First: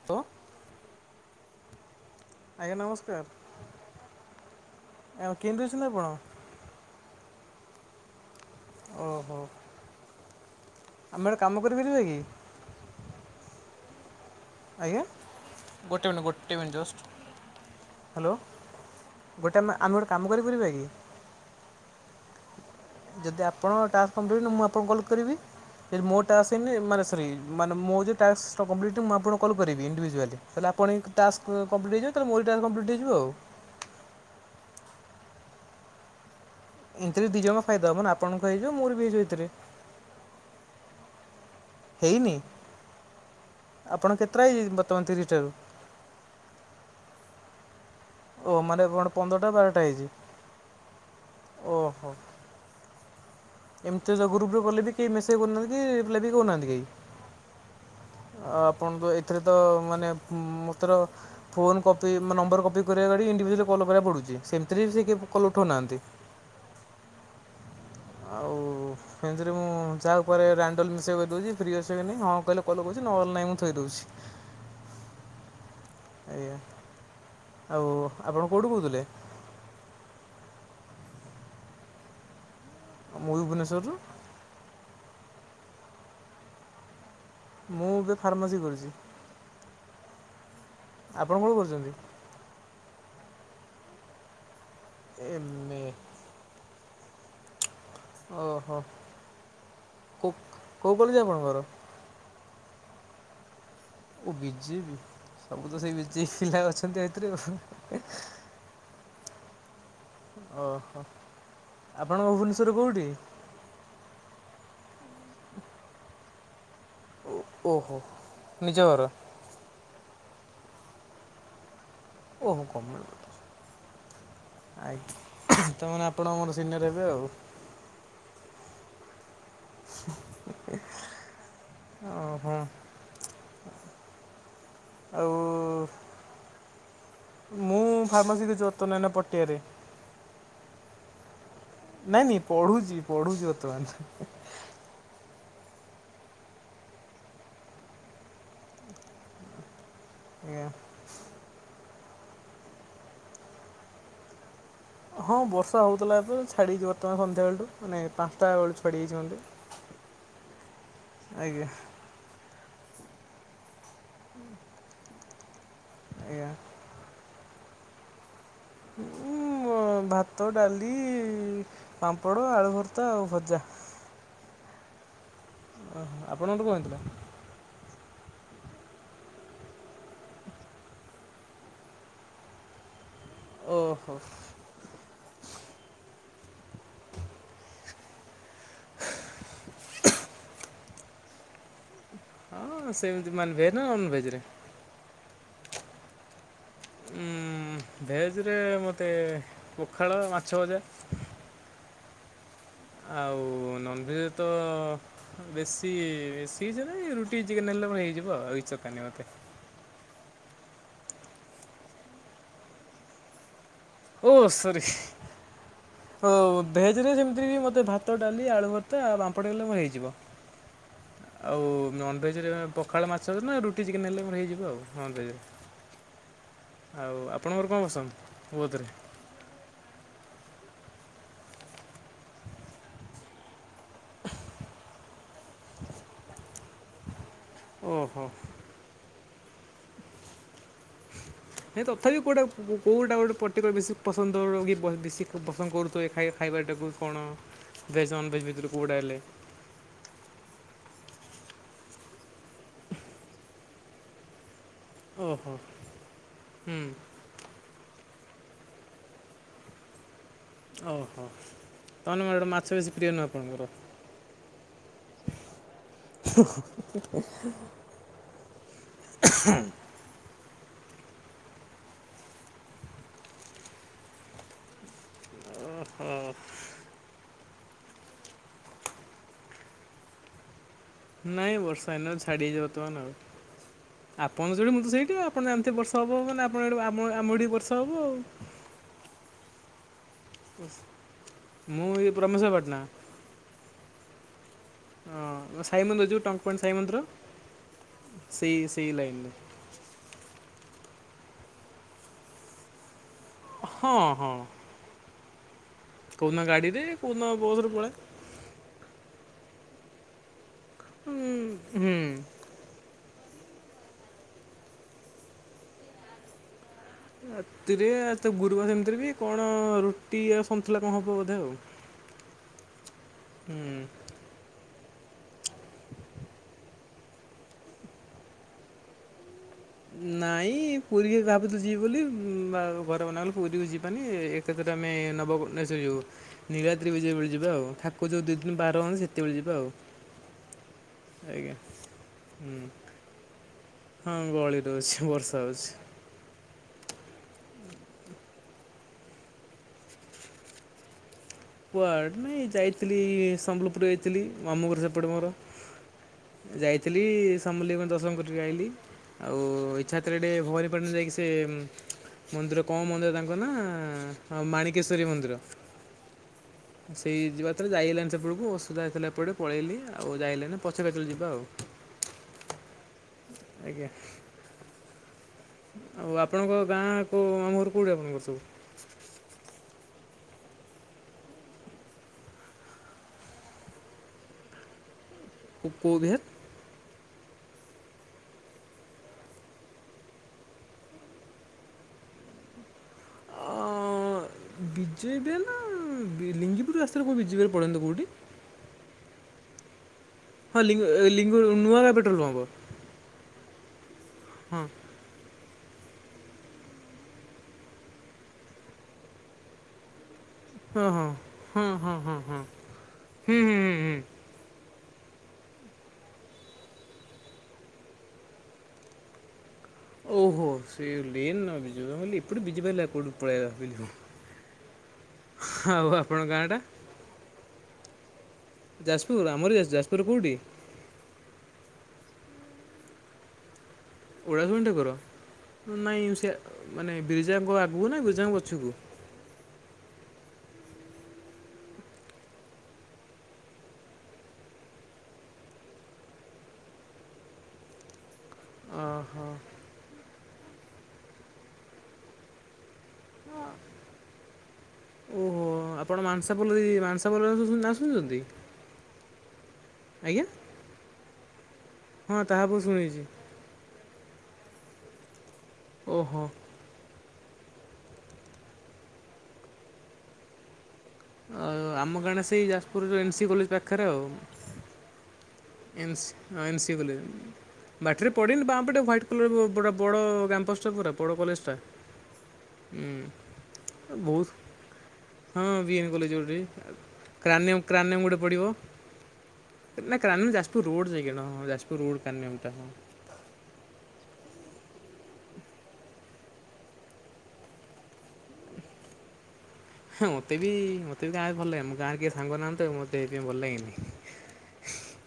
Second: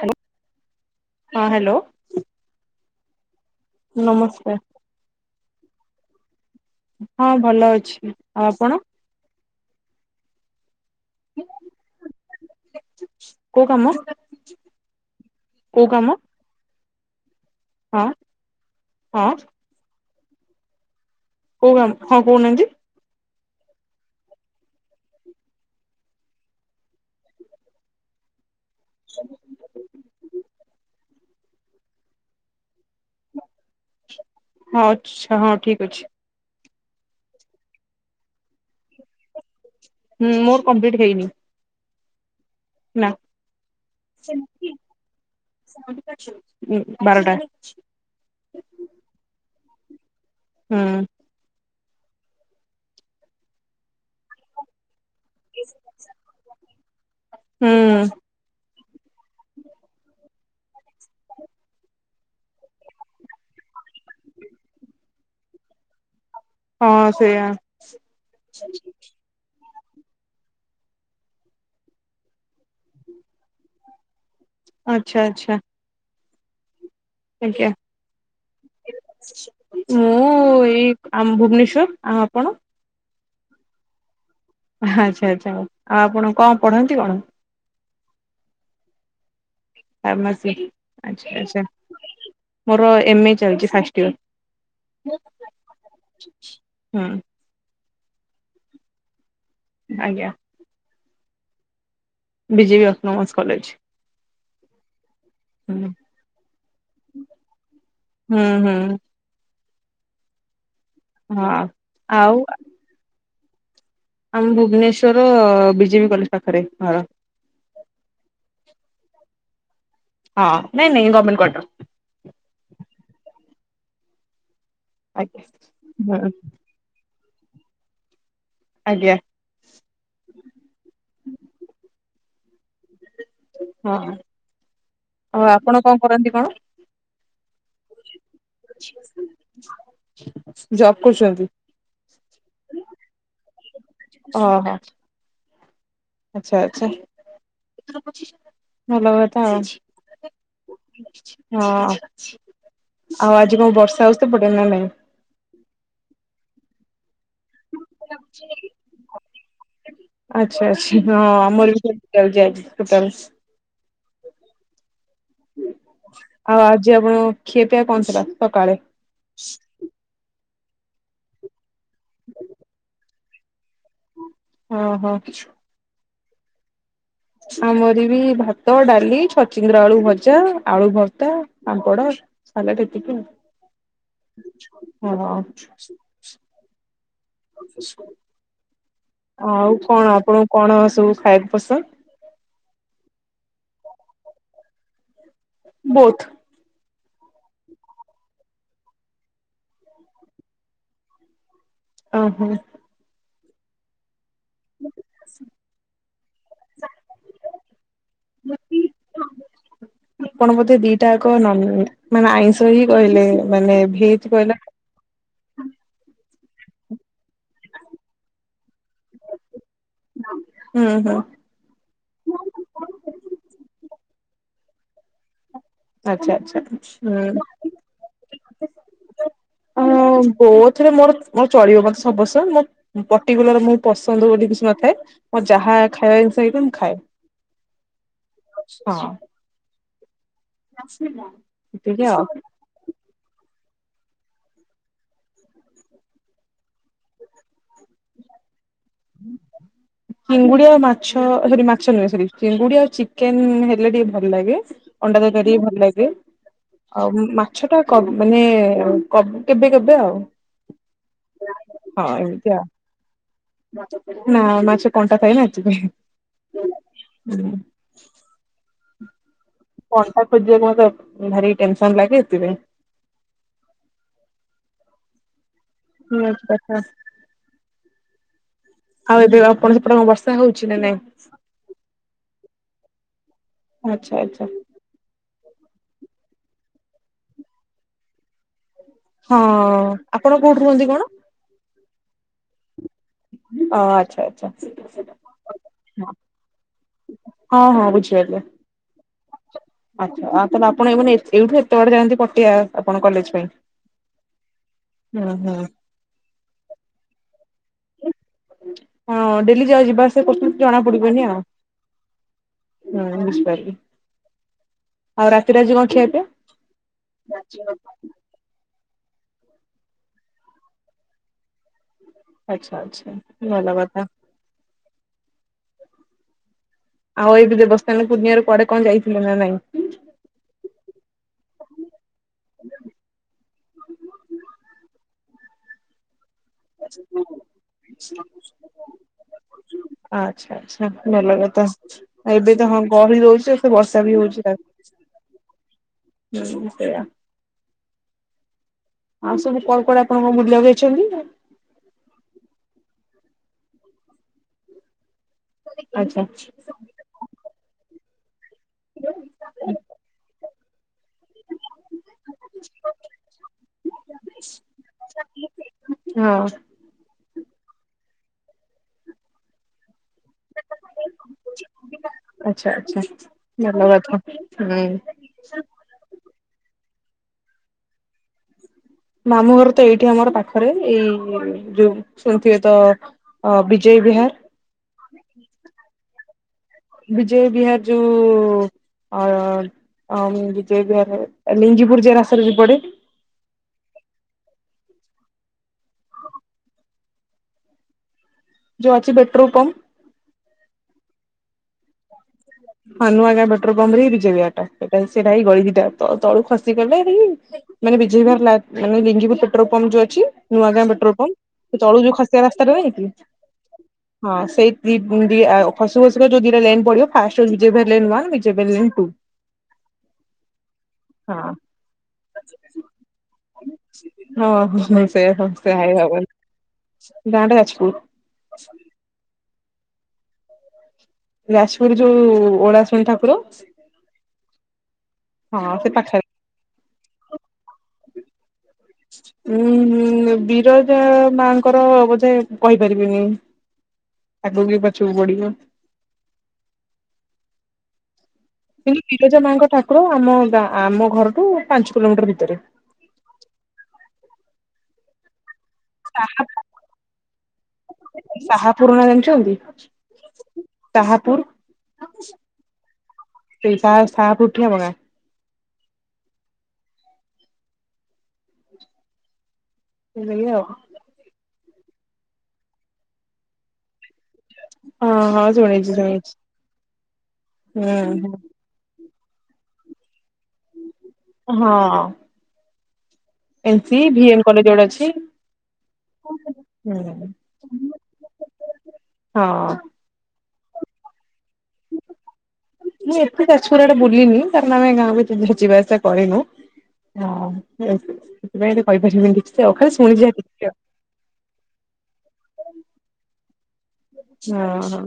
Hello ତ। ହଁ hello. ଆଜ୍ଞା ନମସ୍କାର। ନମସ୍କାର। କେନ୍ତି ଅଛନ୍ତି ଆପଣ? ହଁ ଭଲ ଅଛି ଆଉ ଆପଣ? ଓହୋ ଆମେ ଗଟେ କାମ କରିପାରିବା କି? କୋଉ କାମ? ଆଜ୍ଞା କୋଉ କାମ ଗୋଟେ ମିନିଟ୍ ଗୋଟେ ମିନିଟ୍ ଜଷ୍ଟ୍। ହଁ ହାଲୋ ହଁ ଗୋଟେ ଆମେ ଆମେ ଗୋଟେ କାମ କରିପାରିବା କି? କଉ କାମ ହଁ କହୁନାହାନ୍ତି। ଯଦି ଆପଣ ଟାସ୍କ କମ୍ପଲିଟ ହେଇନି, ମୁଁ ଆପଣଙ୍କୁ କଲ୍ କରିବି। ଏ ମୋ ଟାକ୍ସ ହେଇନି, ମାନେ ସରି ମାନେ ମୋର ଯୋଉ ଟାକ୍ସ ତ କମ୍ପ୍ଲିଲିଟ ମୁଁ ଆପଣଙ୍କୁ କଲ କରିବି। ଇଣ୍ଡିଭିଶୁଆଲୀ ଆପଣଙ୍କ ଟାସ୍କ କମ୍ପିଲିଟ ହେଇଯିବ, ମୋର ବି ଟାସ୍କ କମ୍ପିଲିଟ ହେଇଯିବ। [inaudible] ହଉ ଆଚ୍ଛା, ହଁ ଠିକ ଅଛି। ଏମତିରେ ଦି ଜଣକ ଫାଇଦା ହବନା, ଆପଣଙ୍କ ହେଇଯିବ ମୋର ବି ହେଇଯିବ ଏଥିରେ। ହୁଁ ମୋର କମ୍ପ୍ଲିଲିଟ୍ ହେଇନି। ହେଇନି? ନାଁ ଆପଣ କେତେଟା ହେଇଛି ବର୍ତ୍ତମାନ ତିରିଶଟାରୁ? ବାରଟା। [inaudible] ଓ ମାନେ କଣ ପନ୍ଦରଟା ବାରଟା ହେଇଚି। ହୁଁ। ଓହୋ ଏମିତିରେ ଗ୍ରୁପ୍ ରେ କଲେ ବି କେହି ମେସେଜ କରୁନାହାନ୍ତି କି ରିପ୍ଲାଏ ବି କରୁନାହାନ୍ତି କେହି। ହୁଁ। ଆଉ ଆପଣ ଏଥିରେ ତ ମାନେ ମୋତର ଫୋନ୍ କପି ମାନେ ନମ୍ବରକପି କରିବା ଗାଡ଼ି ଇଣ୍ଡିଭିଜୁଲ୍ ପଡୁଛି, ସେମିତିରେ ବି ସେ କଲ ଉଠଉନାହାନ୍ତି। ହଁ ସେଇଆ ଆଉ ଫେଞ୍ଚେରେ ମୁଁ ଯାହା ଉପରେ ରାଣ୍ଡଲ୍ ମିଶେଇ କହିଦଉଛି ଫ୍ରି ଅଛ କି ନାହିଁ ହଁ କହିଲେ କଲ କରୁଛି ନାହେଲେ ନାଇଁ ମୁଁ ଥୋଇଦଉଛି। ଆଚ୍ଛା ଆଚ୍ଛା। ଆଜ୍ଞା। ଆଜ୍ଞା ଆଉ ଆପଣ କେଉଁଠୁ କହୁଥିଲେ? ମୁଁ ଏଇ ଆମ ଭୁବନେଶ୍ଵର। ଆଉ ଆପଣ? ମୁଁ ବି ଭୁବନେଶ୍ୱରରୁ। ଆଚ୍ଛା ଆଚ୍ଛା ଆଉ ଆପଣ କଣ ପଢନ୍ତି କଣ? ମୁଁ ଏବେ ଫାର୍ମାସି କରିଚି। ଫାର୍ମାସି ଆଚ୍ଛା ଆଚ୍ଛା କରୁଛନ୍ତି? ମୋର ଏମେ ଚାଲିଛି ଫାଷ୍ଟ ଇୟର। ଏମେ ହୁଁ। ଓ ହୋ। ଆଜ୍ଞା। କୋଉ କଲେଜ ଆପଣଙ୍କର? B J P autonomous college. B J P ସବୁ ତ ହୁଁ ସେଇ ବିଜେ ପି ପିଲା ଅଛନ୍ତି ଏଥିରେ। ହୁଁ ହୁଁ ଓହୋ ହଁ। ଆଉ ଆପଣଙ୍କ ଆମ ଭୁବନେଶ୍ଵର ବିଜେ ପି କଲେଜ ପାଖରେ ଘର। ଓ ଓହୋ ନିଜର ଘର। ହଁ ନାଇଁ ନାଇଁ ଗମେଣ୍ଟ କ୍ୱାର୍ଟର। ଓହୋ ଗମେଣ୍ଟ କ୍ୱାର୍ଟର। କ୍ୱାର୍ଟର। ଆଜ୍ଞା ତା ମାନେ ଆଜ୍ଞା ହଁ ଆପଣ ମୋର ସିନିୟର ହେବେ ଆଉ। ଆଜ୍ଞା। ଓ ହୁଁ। ହଁ ଆଉ ଆପଣ କଣ କରନ୍ତି କଣ? ମୁଁ ଫାର୍ମାସି ସେ ଜତ ନାଇ ନା ପଟିଆରେ। ଜବ୍ କରୁଛନ୍ତି। ନାଇଁ ନାଇଁ ପଢୁଛି ପଢୁଛି ବର୍ତ୍ତମାନ ହେ। ଓହୋ ଆଚ୍ଛା ଆଚ୍ଛା ଭଲ କଥା ଆଉ। ଆଜ୍ଞା। ହଁ। ଆଉ ଆଜି କଣ ବର୍ଷା ହଉଚି ସେପଟେ ନା ନାଇଁ? ହଁ ବର୍ଷା ହଉଥିଲା ଏବେ ଛାଡିଚି ବ ତମାନ ସନ୍ଧ୍ୟାବେଳୁଠୁ ମାନେ ପାଞ୍ଚଟା ବେଳୁ ଛାଡ଼ିଯାଇଛି ଘଣ୍ଟେ। ଆଚ୍ଛା ଆଚ୍ଛା ହଁ ଆମର ବି ସେମିତି ଚାଲିଚି ଆଜି। ଉପବାସ ଆଜ୍ଞା ଆଉ ଆଜି ଆପଣ। ଖିଆ ପିଆ କଣ ଥିଲା ସକାଳେ? ଉଁ ଭାତ, ଡାଲି, ପାମ୍ପଡ଼, ଆଳୁ ଭର୍ତା ଆଉ ଭଜା। ଓ ହୋ। ଓହୋ ଆପଣଙ୍କ ର କଣ ହେଇଥିଲା? ଆମର ବି ଭାତ, ଡାଲି, ଛଚିନ୍ଦ୍ରା, ଆଳୁ ଭଜା, ଆଳୁ ଭର୍ତା, ପାମ୍ପଡ। ସାଲାଡ଼ ହେତିକି ଓହୋ ଆଉ ଓହୋ। ଆଉ କଣ ଆପଣଙ୍କୁ କଣ ସବୁ ଖାଇବାକୁ ପସନ୍ଦ? ହଁ ସେମିତି ମାନେ ଭେଜ ନା ନନଭେଜ ରେ? ବହୁତ। ଉଁ। ଉଁ ଭେଜରେ ମୋତେ ପଖାଳ ମାଛ ଭଜା। ଓହୋ। ଆଉ ନନଭେଜ ତ ବେଶୀ ବେଶୀ କିଛି ନାହିଁ ରୁଟି ଚିକେନ ହେଲେ ମୋର ହେଇଯିବ ଆଉ କିଛି ଦରକାର ନାହିଁ ମତେ। ଆପଣ ବୋଧେ ଦିଟା ଯାକ ନନ ମାନେ ଆଇଁଷ ହିଁ କହିଲେ। ମାନେ ଭେଜ କହିଲେ ନା। ହଁ ଭେଜରେ ଯେମିତି କି ମତେ ଭାତ, ଡାଲି, ଆଳୁ ଭର୍ତା ଆଉ ପାମ୍ପଡ଼ ହେଲେ ମୋର ହେଇଯିବ। ହୁଁ ହୁଁ ଆଉ ନନଭେଜରେ ପଖାଳ, ମାଛ ନା ରୁଟି, ଚିକେନ ହେଲେ ମୋର ହେଇଯିବ ଆଉ ନନଭେଜ୍ ରେ। ଆଚ୍ଛା ଆଚ୍ଛ ଆଉ ଆପଣଙ୍କର କଣ ପସନ୍ଦ ବୋଥରେ? ହଁ ବୋଥରେ ମୋର ମୋ ଚଳିବ ମତେ ସବୁ ପସନ୍ଦ ମୋ ପର୍ଟିକୁଲାର ମୋ ପସନ୍ଦ ବୋଲି କିଛି ନ ନଥାଏ ମୋ ଯାହା ଖାଇବା ଜିନିଷ ହେଇଥାଏ ମୁଁ ଖାଏ। ଓହୋ। ଆସିନ। ନାଇ ତଥାପି କୋଉଟା କ-କ-କୋଉଟା ଗୋଟେ ପ କେତେବେଳେ ବେଶୀ ପସନ୍ଦ ର କି ବ ବେଶୀ ପ-ପସନ୍ଦ କରୁଥିବେ ଏ ଖାଇ ଖାଇବାଟାକୁ କଣ? ଭେଜ ନନ୍ ଭେଜ ଭିତରୁ। କେଉଁଟା ହେଲେ ଚିଙ୍ଗୁଡି ଆଉ ମା ଛ ଅ ସରି ମାଛ ନୁହେଁ ସରି ଚିଙ୍ଗୁଡ଼ି ଆଉ ଚିକେନ ହେଲେ ଟିକେ ଭଲ ଲାଗେ। ଅଣ୍ଡା ଓହୋ ତରକାରୀ ଭଲ ଲାଗେ ହୁଁ ଆଉ ଉଁ ମାଛ ଟା କମ। ମାନେ କବ କେବେ କେବେ ଆଉ। ଓହୋ ହଁ ତା ମାନେ ଏଟା ଏମିତି ଆଉ ମାଛ ବେଶୀ ପ୍ରିୟ ନା ଆପଣଙ୍କର? ନା ମାଛକଣ୍ଟା ଥାଏନା ହେଥିପାଇଁ। ପଠା। ଖୋଜିବାକୁ ମତେ ଭାରି ଟେନସନ ଲାଗି ସେଥିପାଇଁ। ନ ହଁ କଥା। ଆଉ ଏବେ ଆପଣ ସେପଟେ କଁ ବର୍ଷା ହଉଛି? ନା ନାଇଁ? ନାଇଁ ବର୍ଷା ହେଇନି ଛାଡି ଯାଇଛି ବର୍ତ୍ତମାନ ଆଚ୍ଛା ଆଉ ଆଚ୍ଛା ଆପଣ ସେଇଠି ମୁଁ ତ ସେଇଠି। ଆପଣ ଏମିତି ବର୍ଷ ହବ ମାନେ ଆପଣ ଏଠୁ ଆ ଆମଠି ବର୍ଷା ହବ ଆଉ। ହଁ। ଆପଣ କୋଉଠି ରୁହନ୍ତି କଣ? ମୁଁ ପ୍ରମସ ପାଟନା। ଆଚ୍ଛା ଆଚ୍ଛା। ହଁ ସାଇ ମନ୍ଦିର ଯୋଉ ଟଙ୍କପଣ୍ଡ ସାଇ ମନ୍ଦିର। ହଁ ହଁ ବୁଝି ସେଇ ସେଇ ଲାଇନରେ ଆଛା। ନାଇ ମାନେ ଏଇଠୁ ଏତେ ବାଟ ଯାଆନ୍ତି ପଟିଆ ଆପଣ କଲେଜ ପାଇଁ। ହଁ ହଁ। ହୁଁ ହୁଁ। କଉଦିନ ଗାଡ଼ିରେ କଉଦିନ ବସରେ ପଲାଏ। ହଁ ଡେଲି ଯ ଯିବା ଆସିଵା କରୁଛନ୍ତି ଜଣା ପଡିବନି ଆଉ। ହୁଁ ହଁ ବୁଝିପାରିବି ଆଉ ରାତିରେ ରାଜି କଣ ଖିଆପିଆ? ରାତିରେ ତ ଗୁରୁବାର ସେମିତିରେ ବି। କଣ ରୁଟି ଆଉ ସନ୍ନ୍ତଲା କଣ ହବ ବୋଧେ ଆଉ। ଆଚ୍ଛା ଆଚ୍ଛା ହୁଁ ଭଲ କଥା। ଆଉ ଏଇଠି ଦେବସ୍ନାନ ପୂର୍ଣ୍ଣିମାରେ କୁଆଡେ କଣ ଯାଇଥିଲେ ନା ନାଇଁ। ନାଇଁ ପୁରୀରେ ଭାବୁଥିଲି ଯିବି ବୋଲି ଘର ମନା କଲେ। ପୁରୀକୁ ଯିବାନି ଏକତରେ ଆମେ ନବ ଶ୍ୱର ଯୁ ନିଳାଦ୍ରୀ ବିଜେ ବେଳେ ଯିବା ଆଉ ଠାକୁର ଯୋଉ ଦୁଇ ଦିନ ବାର ହୁଅନ୍ତି ସେତେବେଳେ ଯିବା ଆଉ ଆଜ୍ଞା। ଥା ଏବେ ହୁଁ ତ ହଁ ଗହଳି ରହୁଛି। ସେ ବର୍ଷା ବି ହଁ ହଉଛି ତା ଗଳି ରହୁଛି ବର୍ଷା ହଉଛି। ହୁଁ ସେଇଆ। ଆଉ ସବୁ କୁଆଡେ କୁଆଡେ ଆପଣଙ୍କ ବୁଲିଆକୁ ଯାଇଛନ୍ତି? କୁଆଡେ ନାଇଁ ଯାଇଥିଲି ସମ୍ବଲପୁର ଯାଇଥିଲି ମାମୁଘର ସେପଟେ ମୋର। ଆଚ୍ଛା। ଯାଇଥିଲି ସାମଲେଇଙ୍କୁ ଦର୍ଶନ କରିଥିଲି। ଆଉ ଇ ଛାତ୍ର ଭବାନୀପାଟଣରେ ଯାଇକି ସେ ମନ୍ଦିର କଣ ମନ୍ଦିର ତାଙ୍କ ନା ମାଣିକେଶ୍ୱରୀ ମନ୍ଦିର। ହଁ। ସେଇ ଯିବା ତରେ ଯାଇଗଲଣିି ସେପଟକୁ ଅସୁିଧା ହେଇଥିଲା ଏପଟେ ପଳେଇଲି ଆଉ। ଆଉ ଯାଇଲେ ନାି ପଛେ କେତେବେଳେ ଯିବା ଆଉ। ଆଚ୍ଛା ଆଚ୍ଛା ଆଜ୍ଞା ଭଲ କଥା ହୁଁ। ଆଉ ଆପଣଙ୍କ ଗାଁ କୋ ମାମୁଁ ଘର କୋଉଠି ଆପଣଙ୍କର ସବୁ? ମାମୁଁ ଘର ତ ଏଇଠି ଆମର ପାଖରେ ଏଇ ଯୋଉ ଶୁଣିୁଥିବେ ତ ଅ ବିଜୟ ବିହାର। କୋଉ ବିହାର? ବିଜୟ ବିହାର ଯୋଉ ଆ ବିଜୟ ବିହାର ଲିଙ୍ଗପୁର ଯେ ରାସ୍ତାରେ ବି ପଡେ। ଅ ବିଜୟ ବିହାର ନା ଲିଙ୍ଗିପୁର ରାସ୍ତାରେ କୋଉ ବିଜେବୋରେ ପଡେନିତ କୋଉଠି। ଯୋ ଅଛି ବେଟ୍ର କ ହଁ ଲିଙ୍ଗ ଲିଙ୍ଗ ନୁଆଗାଁ ପେଟ୍ରୋଲ ପମ୍ପ। ହଁ, ନୂଆଗାଁ ପେଟ୍ରୋଲ ପମ୍ପରେ ହିଁ ବିଜୟ ବିହାର ହଁ ଟା ସେଟା ସେଇଟାଇ ଗଳି ଦିଟା ତଳୁ ଖସିଗଲେ ମାନେ ବିଜୟ ବିହାର ମାନେ ଲିଙ୍ଗି ପେଟ୍ରୋଲ ପମ୍ପ ଯୋଉ ଅଛି। ନୂଆ ଗାଁ ହଁ ପେଟ୍ରୋଲ ହଁ ପମ୍ପ ହଁ ତଳୁ ଯୋଉ ହଁ ହଁ ଖସିଆ ହଁ ରାସ୍ତାରେ ନାଇଁ କି ହୁଁ ହୁଁ ହୁଁ ହୁଁ ହଁ ସେଇ ଦ ଖସୁ ଖସୁର ଯୋଉ ଦିଟା ଲେନ ପଡିବ ଫାଷ୍ଟହଉଚି ବିଜୟ ପେହେଲେ ଲେନ ବିଜୟ ପେହେଲେ ଲେନ ଟୁ। ହ ଓହୋ ସେଇ ହଁ ଲେନ ନା ବିଜୁମୁଁ କହିଲି ଏପଟେ ବିଜୁ ଭାଇ ଲେନ କୁଆଡେ ପଳେଇଆଇଲା ବେଲି ହଁ। ସେ ସେ ଆାଣ୍ଡ କଚପୁର [inaudible] ଗାଁ ଟା ଯାଜପୁର ଯାଜପୁର ଆମରି ଯାଜପୁରର କଉଠି? ଯାଜପୁର ଯୋଉ ଓଳାଶୁଣି ଠାକୁର। ଓଳାଶୁଣି ଠାକୁର ହଁ ନାଇଁ ପାଖରେ ସେ ମାନେ ବିିରିଜାଙ୍କ ଆଗକୁ ନା ବିରିଜାଙ୍କ ପଛକୁ। ଉଁ ହୁଁ ବିରଜା ମାଙ୍କର ବୋଧେ କହିପାରିବିନି। ଆଗ କି ପଛକୁ ପଡିବ। [unintelligible] କିୁ ଓହୋ ବିରଜା ମାଙ୍କ ଠାକୁର ଆମ ଗାଁ ଆମ ଘରଠୁ ପାଞ୍ଚ କିଲୋମିଟର ଭିତରେ। ଓହୋ। ଆପଣ ମାଂସାପଲ ମାଂସାପଲ ଶୁଣିଛନ୍ତି ଆଜ୍ଞା। ଶହାପୁର ହଁ ତାହା ମୁଁ ଶୁଣିଛି ସେଇ ସାହାପୁର ଠିଆମଗାଁ। ଓହୋ। ସେଆଉ [inaudible] ଆଉ ଆମ ଗାଣ୍ଟା ସେଇ ଯାଜପୁର ଏନ୍ ସି କଲେଜ ପାଖରେ ଆଉ ହଁ ହଁ ଶୁଣିଛି ଏନସି ଶୁଣିଛି ଏନସି କଲେଜ ବାଟରେ ହୁଁ ପଡ଼େନି ବାଁପଟେ ହ୍ୱାଇଟ୍ ସ୍କୁଲ ପୁରା ବଡ଼ କ୍ୟାମ୍ପସ୍ଟା ପୁରା ବଡ଼ କଲେଜଟା ଉଁ ଏ ମ ସି ଭି ଏନ କଲେଜଗୋଟେ ଅଛି। ହଁ ବିଏମ କଲେଜ ଗୁଟେ ହୁଁ କ୍ରାନେମ କ୍ରାନଏମ ଗୋଟେ ପଡିବ। ହଁ ନା କ୍ରାନୀ ଯାଜପୁର ରୋଡ ଯାଇକିନା ହଁ ହଁ ଯାଜପୁର ରୋଡ଼ କାରନିଅନ ଟା। ମୁଁ ଏତେ ଯାଜପୁର ଆଡେ ବୁଲିନି କାରଣ ଆମେ ଗାଁ ଭିତରେ ଯିବା ଆସିବା କରିନୁ। ହଁ ସେଥିପାଇଁ କହିପାରିବିନି କିଛି। ହଁ ମତେ ବି ମତେ ଗାଁ ଭଲ ଲାଗେନି ଗାଁରେ କେହି ସାଙ୍ଗ ନାହାଁନ୍ତି ତ ମତେହେଥିପାଇଁ ଭଲ ଲାଗେନି। ହଁ ହ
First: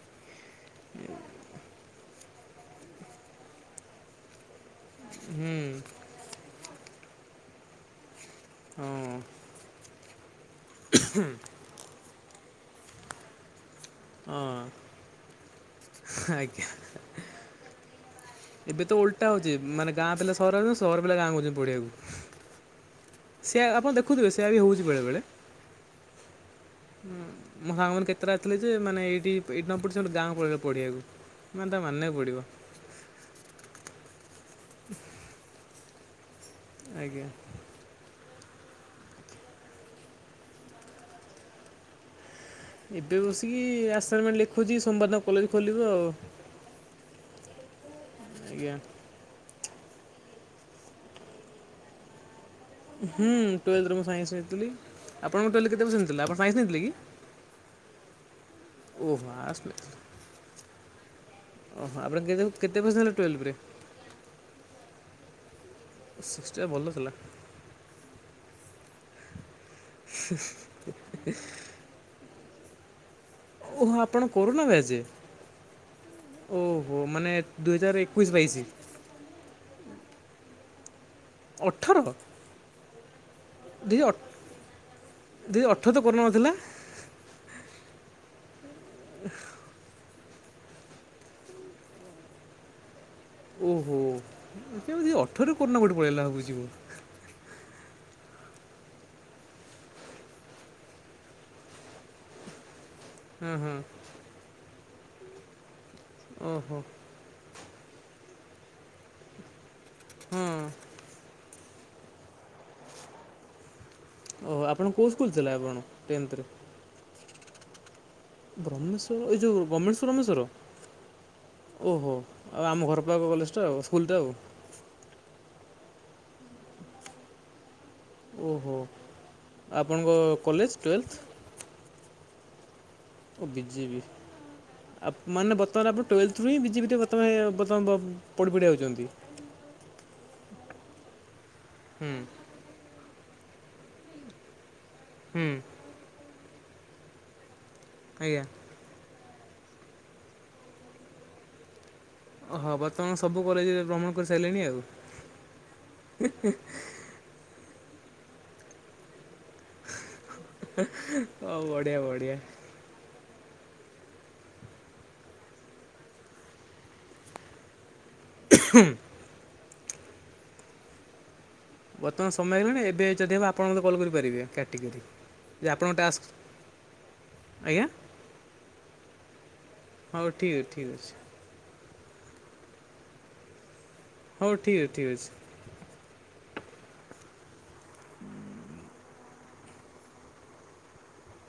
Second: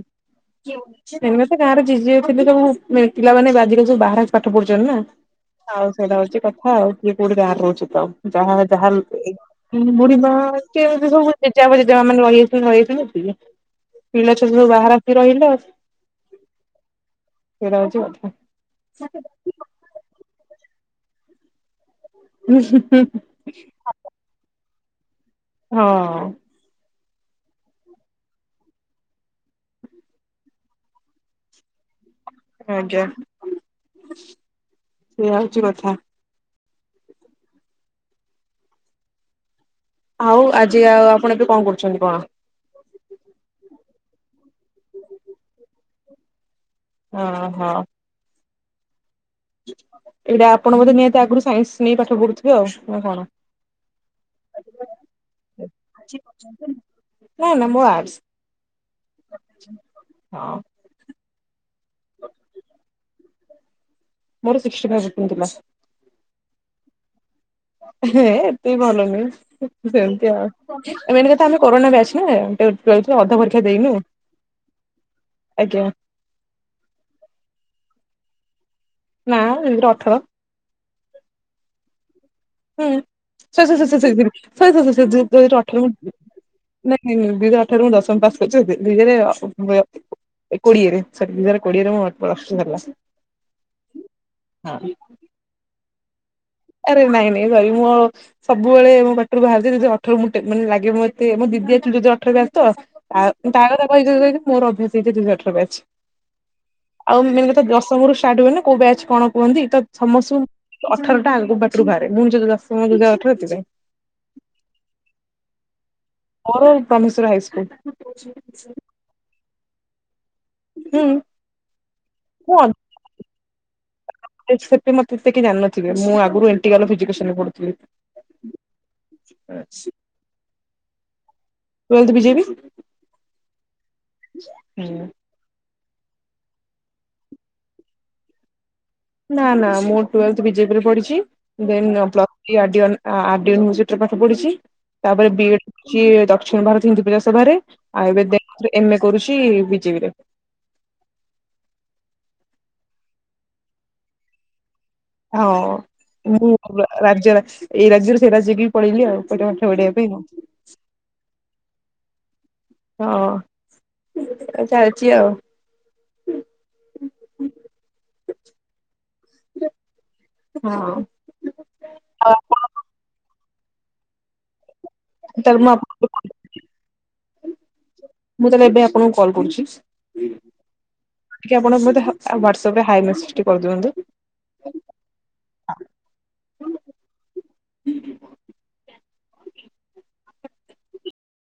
ଏବେତ ଗାଁରେ ଜିଜ ଏବେତ ବହୁତ ପିଲାମାନେ ବାଜିରେ ସବୁ ବାହାରେ ପାଠ ପଢୁଛନ୍ତି ନା ହୁଁ ଆଉ ସେଇଟା ହଉଚି ହଁ ଏଠି କଉଠି ଗାଁରେ ରହୁଛି ତ ଯାହା ହଁ ଯାହା ମୁଡିିବା କେମିତି ସବୁ ଜେଜେପା ମାନେ ରହିଯାଇଛନ୍ତି ରହିଯାଇଛନ୍ତି ପିଲାଛୁଆ ହଁ ସବୁ ବାହାରେ ଅସି ରହିଲେ। ଆଜ୍ଞା ସେଇଟା ହଉଛି କଥା। ଏବେ ତ ଓଲଟା ହଉଛି ମାନେ ଗାଁ ପା ସହର ଯାଉଛନ୍ତି ସହର ପିଲା ଗାଁକୁ ଆଉଚନ୍ତି ପଢିବାକୁ ସେଆ ଆପଣ ଦେଖୁଥିବେ ସେଇଆ ବି ହଉଛି ବେଳେବେଳେ ହଁ! ଅଁ ହୁଁ ମୋ ସାଙ୍ଗ ମାନେ କେତେଟା ଆସି ଥିଲେ ଯେ ମାନେ ଏଇଠି ଏଇଠି ନ ପଢି କି ସେମାନେ ଗାଁକୁ ପଳେଇଲେ ପଢିବାକୁ,। ମାନେ ତାଙ୍କୁ ମାନିବାକୁ ପଡିବ ଆଜ୍ଞା! ସେଇଆା ହଉଛି କଥା, ଆଜ୍ଞା! ଆଉ ଆଜି ଆଉ ଆପଣ ଏବେ କଣ କରୁଛନ୍ତି କଣ? ଏବେ ବସିକି ଆସାଇନମେଣ୍ଟ ଲେଖୁଛି ସୋମ୍ୱାର୍ ଦିନ କଲେଜ ଖୋଲିବ ଆଉ,। ଅ ହୋ! ଆଜ୍ଞା! ଏଇଟା ଆପଣ ବୋଧେ ନିହାତି ଆଗରୁ ସାଇନ୍ସ ନେଇ ପାଠ ପଢୁ ହୁଁ ଟୁଏଲ୍ଥ ରେ ମୁଁ ସାଇନ୍ସ ନେଇଥିଲି। ଆପଣଙ୍କ ତାହେଲେ କେତେ ପରସେଣ୍ଟ ଥିଲା ଆପଣ ସାଇନସ୍ ନେଇଥିଲେ କି? ନା ନା ମୋର ଆର୍ଟସ ଓହୋ ଆ ହଁ ଓହୋ ଆପଣ କେତେ କେତେ ପସେଣ୍ଟ ହେଲେ ଟୁଏଲଭରେ। ମୋର ସିକଷ୍ଟି ପରସେଣ୍ଟ ଥିଲା। ସିକ୍ସ୍ଟିରେ ଭଲ ଥିଲା ହଁ ଏତେ ଭଲ ନୁହେଁ। ସେମତି ଆଉ ମେନ୍ କଥା ଆମେ କରୋନା ବିଆଚ ନା। ରେ ଅଧା ପରୀକ୍ଷା ଦେଇନୁ ଓହୋ, ଆପଣ କରୋନା ବ୍ୟାଚ ଆଜ୍ଞା ଓହୋ ମାନେ ଦୁଇ ହଜାର ଏ ଏକୋଇଶି ବାଇଶି। ନା ଦୁଇହଜାର ଅଠର। ଅଠର? ହୁଁ ସର ସର ଦୁଇ ହଜାର ସର ଦୁଇ ହଜାର ଅଠର ତ କରୋନା ନଥିଲା ନାଇଁ ସି ହଜାର ଅଠର ମୁଁ ଦଶ ପାସ୍ କରି [unintelligible] ଏ କୋଡିଏ ରେ ହଜାର କୋଡିଏ ରେ ମୋର୍ ପ୍ଲଷ୍ଟୁ ସରି ଓହ ହଁ। ଅଠର [unintelligible] ଆରେ ନାଇଁ ନାଇଁ ଭାଇ ମୁଁ ସବୁବେଳେ ମୋ ବାଟରୁ ବାହାରିଚି, ଦୁଇ ଅଠର ମୁଟେ ମାନେ ଲାଗେ ଏତେ ମୋ ଦିଦି [unintelligible] ଯଦି ଅଠର ବି ବାହାର ତ ହଁ ତା ହଁ କଥା କହି ମୋର ଅଭ୍ୟାସ ହେଇଚି ଦୁଇ ହଜାର ଅଠର ବ୍ୟାଚ ଓହୋ ଆଉ [unintelligible] ସମରୁ ଷ୍ଟାର୍ଟ ହୁଏନ କୋଉ ବ୍ୟାଚ୍ କଣ କୁହନ୍ତି ତ ହଁ ସମସ୍ତଙ୍କୁ ଅଠର ପାଟିରୁ ବାହାରେ [unintelligible] ଅଠର ସେଥିପାଇଁ। ଓ ଆପଣ କୋଉ ସ୍କୁଲ ଥିଲା ଆପଣ? ଟେନ୍ଥରେ ମୋର [unintelligible] ହାଇସ୍ ସ୍କୁଲ। ବ୍ରହ୍ମେଶ୍ୱର ଏଇ ଯୋଉ ଗାମେଣ୍ଟ ବ୍ରହ୍ମେଶ୍ୱର। ହୁଁ। ଓହୋ ଆଉ ଆମ ଘରପାଖ କଲେଜଟା ଆଉ। ସ୍କୁଲଟା ଆଉ ଏଠି ସେତେ ମୋତେ କି ଏତେ ଜାଣିନଥିବେ ମୁଁ ଆଗରୁ ଏଣ୍ଟିକାଲ ଫିଜିକେସନ୍ ରେ ପଢ଼ୁଥିଲି। ଓହୋ ଆପଣଙ୍କ କଲେଜ ଟୁଏଲଥେ? ଟ୍ୱେଲଥ ବିଜେପି ବିଜେବିି ହୁଁ। ତାହେଲେ ଆପଣ ଟୁଏଲଥେ ରୁହିଁ ବିଜେପିରେ ବର୍ତ୍ତ ବର୍ତ୍ତ ପ଼ି ପଢ଼ି ପଢି [unintelligible] ନା ନା ମୁଁ ଟୁଏଲଥେ ବିଜେପିରେ ପଢ଼ିଚି ଦେନ୍ ହୁଁ ପ୍ଲ ଆ ଆର୍ ଡି ୟୁନିଭର୍ସ ପଢିଚି ତାପରେ ହୁଁ ବିଡ ଦକ୍ଷିଣ ଭାରତ ହିନ୍ଦୀ [unintelligible] ଆଜ୍ଞା ଆୟୁର୍ବେଦ ଏମ ଏ କରୁଚି ବିଜେପିରେ। ହଁ ବର୍ତ୍ତମାନ ସବୁ କଲେଜରେ ଭ୍ରମଣ କରିସାରିଲେଣି ଆଉ। ହଁ ମୁଁ ରାଜ୍ୟ ଏଇ ରାଜ୍ୟରୁ ସେ ରାଜ୍ୟ କି ପଳେଇଲି ସେଠି ପାଠ ପଢିବା ପାଇଁ ଆଉ। ହଉ ବଢିଆ ବଢିଆ। ହଁ ଚାଲିଚି ଆଉ। ହଁ। ହଁ। ଆଉ ବର୍ତ୍ତମାନ ସମୟ ଆପଣ ହେଇଗଲାଣି ଏବେ ଯଦି ହବ ଆପଣମତେ କଲ କରିପାରିବେ। ଟିକେ ତାହେଲେ ଯେ ମୁଁ ଆପଣଙ୍କ ଆପଣଙ୍କୁ ଟାସ୍କ ଆଜ୍ଞା ମୁଁ ତାହେଲେ ଏବେ ଆପଣଙ୍କୁ କଲ୍ କରୁଚି। ହଉ ଠିକ୍ ଠିକ୍ ଅଛି ଟିକେ ଆପଣ ମତେ ୱାଟସପ୍ ରେ ହାଏ ମେସେଜ୍ ଟେ କରିଦିଅନ୍ତୁ। ହଉ ଠିକ୍ ଅଛି ଠିକ୍ ଅଛି। ହୁଁ।